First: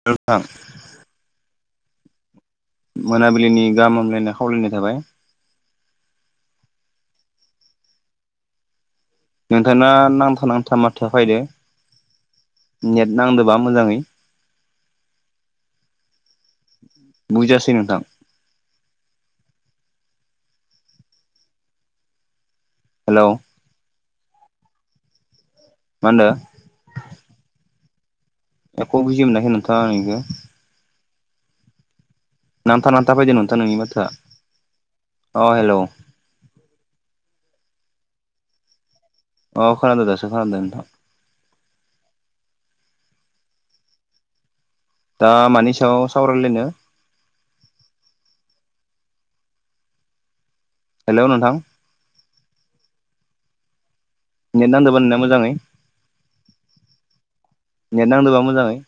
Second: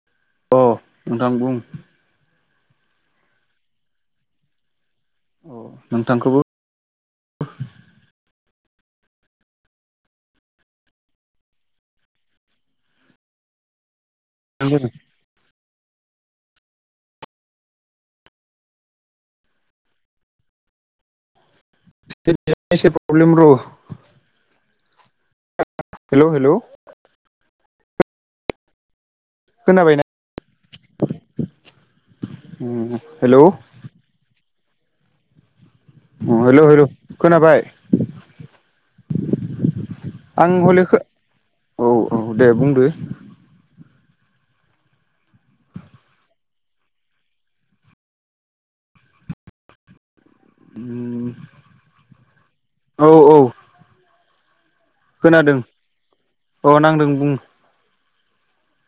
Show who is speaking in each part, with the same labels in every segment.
Speaker 1: [unintelligible]
Speaker 2: आ नोंथां बुं।
Speaker 1: मोनाबिलिनि गाहाम हामलायनाय खावलायनाय थाबाय।
Speaker 2: अ नोंथांखोबो
Speaker 1: नोंथांना नांथा नांथा माथो फायदो नेट नांदोंबा मोजांङैनो?
Speaker 2: नोंओ [unintelligible]
Speaker 1: बुजियासै नोंथां
Speaker 2: एसे
Speaker 1: हेलौ
Speaker 2: प्रब्लेम र' [unintelligible]
Speaker 1: मा होनदो
Speaker 2: हेलौ-हेलौ
Speaker 1: एख' बुजि मोनाखै नोंथांङा
Speaker 2: खोनाबायना
Speaker 1: आंनिखो? नांथा नांथा फैदों
Speaker 2: हेलौ
Speaker 1: नोंथां नोंनि माथोआ अ हेलौ
Speaker 2: औ हेलौ हेलौ खोनाबाय
Speaker 1: अ खोनादो दासो
Speaker 2: आं
Speaker 1: खोनादो नोंथां
Speaker 2: हलेखो औ औ दे बुंदो
Speaker 1: दा मानि सायाव सावरायलायनो?
Speaker 2: उम
Speaker 1: हेलौ नोंथां
Speaker 2: औ औ
Speaker 1: नेट नांदोंबा नोंनिया मोजांङै
Speaker 2: खोनादों औ नांदों बुं
Speaker 1: नेट नांदोबा मोजांङै?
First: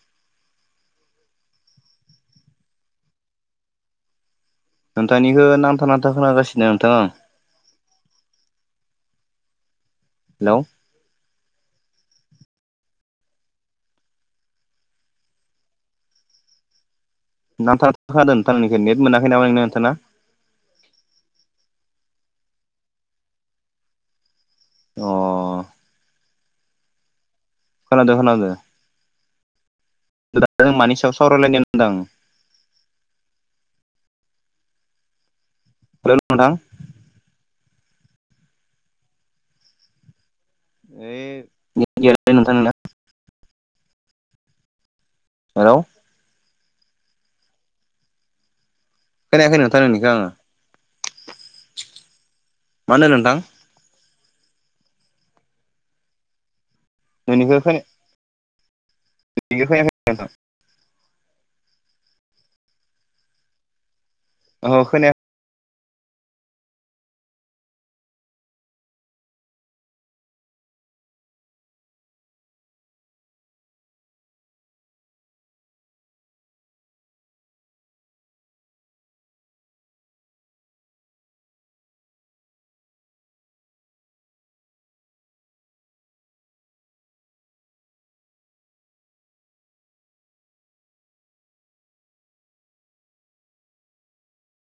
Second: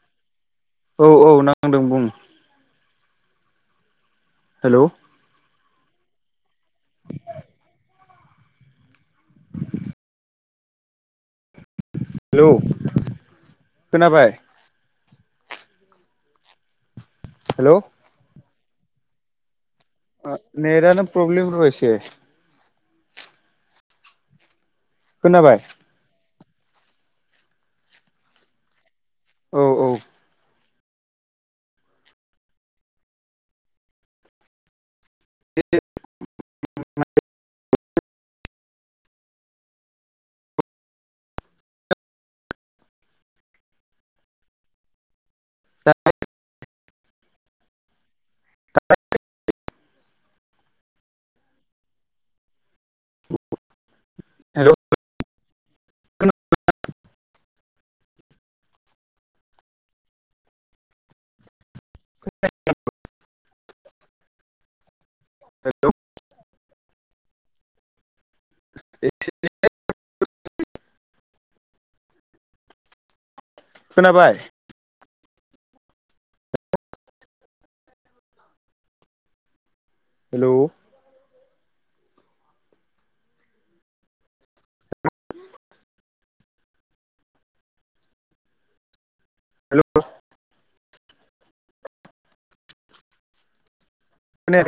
Speaker 2: औ औ नांदों बुं हेलौ
Speaker 1: नोंथांनिखो नांथा नांथा खोनागासिनो नोंथां आं हेलौ
Speaker 2: हेलौ खोनाबाय हेलौ
Speaker 1: नांथा नांथा खोनादों नोंथांनिखौ नेट मोनाखै नामा नों नोंथांना
Speaker 2: ओ नेटदानो प्रब्लेम र' एसे
Speaker 1: अ
Speaker 2: खोनाबाय
Speaker 1: खोनादों खोनादों
Speaker 2: औ औ
Speaker 1: [unintelligible] मानि सायाव सावरायलायनाय होनदों
Speaker 2: बे [unintelligible]
Speaker 1: हेलौ नोंथां
Speaker 2: [unintelligible]
Speaker 1: नै [unintelligible] गेरबाय नोंथां ना [unintelligible] हेलौ खोनायाखै नोंथां नोंनिखो आंङो मा होनोदों नोंथां?
Speaker 2: हेलौ
Speaker 1: नोंनिखो खोना नोंनिखो खोनायाखै नोंथां
Speaker 2: [unintelligible]
Speaker 1: औ खोनाया
Speaker 2: एसे [unintelligible] खोनाबाय? हेलौ हेलौ खोनाया